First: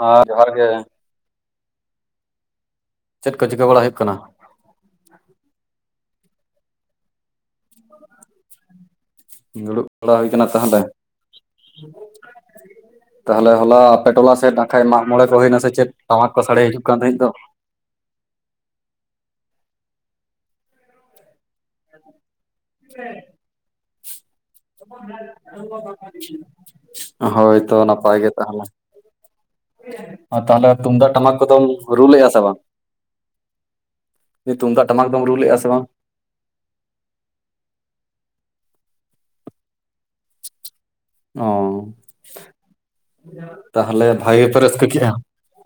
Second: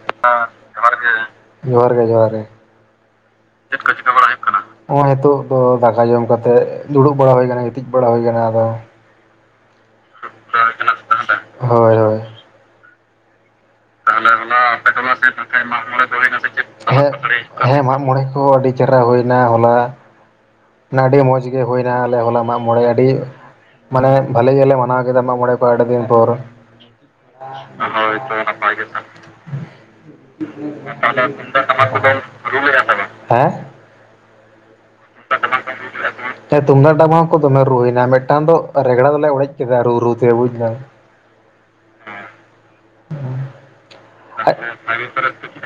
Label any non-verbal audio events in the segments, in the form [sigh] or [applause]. ᱦᱮᱸ ᱜᱮ ᱡᱚᱦᱟᱨ ᱜᱮ ᱡᱚᱦᱟᱨ ᱜᱮ ᱪᱮᱫ ᱠᱚ ᱪᱤᱠᱟᱹ ᱵᱟᱲᱟᱭ ᱦᱩᱭᱩᱜ ᱠᱟᱱᱟ? ᱦᱚᱸᱜᱼᱚᱭ ᱱᱤᱛᱳᱜ ᱫᱚ ᱫᱟᱠᱟ ᱡᱚᱢ ᱠᱟᱛᱮ ᱫᱩᱲᱩᱵ ᱵᱟᱲᱟ ᱦᱩᱭ ᱟᱠᱟᱱᱟ᱾ ᱜᱤᱛᱤᱡ ᱵᱟᱲᱟ ᱦᱩᱭ ᱟᱠᱟᱱᱟ ᱟᱫᱚ ᱫᱩᱲᱩᱵ ᱵᱟᱲᱟ ᱦᱩᱭ ᱠᱟᱱᱟ ᱛᱟᱦᱞᱮ ᱦᱳᱭ ᱦᱳᱭ ᱛᱟᱦᱚᱞᱮ ᱦᱚᱞᱟ ᱟᱯᱮ ᱴᱚᱞᱟ ᱥᱮᱫ ᱱᱟᱠᱷᱟᱡ ᱢᱟᱜ ᱢᱚᱬᱮ ᱠᱚ ᱦᱩᱭᱱᱟ ᱥᱮ ᱪᱮᱫ ᱴᱟᱢᱟᱠ ᱠᱚ ᱥᱟᱰᱮ ᱦᱤᱡᱩᱜ ᱠᱟᱱ ᱛᱟᱦᱮᱸᱫ ᱫᱚ? ᱦᱮᱸ ᱦᱮᱸ ᱢᱟᱜ ᱢᱚᱬᱮ ᱠᱚ ᱟᱹᱰᱤ ᱪᱮᱦᱨᱟ ᱦᱩᱭᱱᱟ ᱦᱚᱞᱟ ᱟᱹᱰᱤ ᱢᱚᱸᱡᱽ ᱜᱮ ᱦᱩᱭᱱᱟ ᱟᱞᱮ ᱦᱚᱞᱟ ᱢᱟᱜ ᱢᱚᱬᱮ ᱟᱹᱰᱤ ᱢᱟᱱᱮ ᱵᱷᱟᱞᱮ ᱜᱮᱞᱮ ᱢᱟᱱᱟᱣ ᱠᱮᱫᱟ ᱢᱟᱜ ᱢᱚᱬᱮ ᱠᱚ ᱟᱹᱰᱤ ᱫᱤᱱ ᱯᱚᱨ ᱦᱳᱭᱛᱚ ᱱᱟᱯᱟᱭ ᱜᱮ ᱛᱟᱦᱚᱞᱮ ᱛᱟᱦᱚᱞᱮ ᱛᱩᱢᱫᱟᱜ ᱴᱟᱢᱟᱠ ᱠᱚᱫᱚᱢ ᱨᱩ ᱞᱮᱫ ᱟ ᱥᱮ ᱵᱟᱝ? ᱦᱮᱸ ᱛᱩᱢᱫᱟᱜ ᱴᱟᱢᱟᱠ ᱫᱚᱢ ᱨᱩ ᱞᱮᱫ ᱟ ᱥᱮ ᱵᱟᱝ? ᱦᱮᱸ ᱛᱩᱢᱫᱟᱜ ᱴᱟᱢᱟᱠ ᱦᱚᱸ ᱠᱚ ᱫᱚᱢᱮ ᱨᱩ ᱦᱩᱭ ᱮᱱᱟ ᱢᱤᱫᱴᱟᱝ ᱫᱚ ᱨᱮᱜᱽᱲᱟ ᱫᱚᱞᱮ ᱚᱲᱮᱡ ᱠᱮᱫᱟ ᱨᱩ ᱨᱩ ᱛᱮ ᱵᱩᱡᱽ ᱫᱟᱢ ᱚ ᱛᱟᱦᱚᱞᱮ ᱵᱷᱟᱜᱮ ᱯᱮ ᱨᱟᱹᱥᱠᱟᱹ ᱠᱮᱜᱼᱟ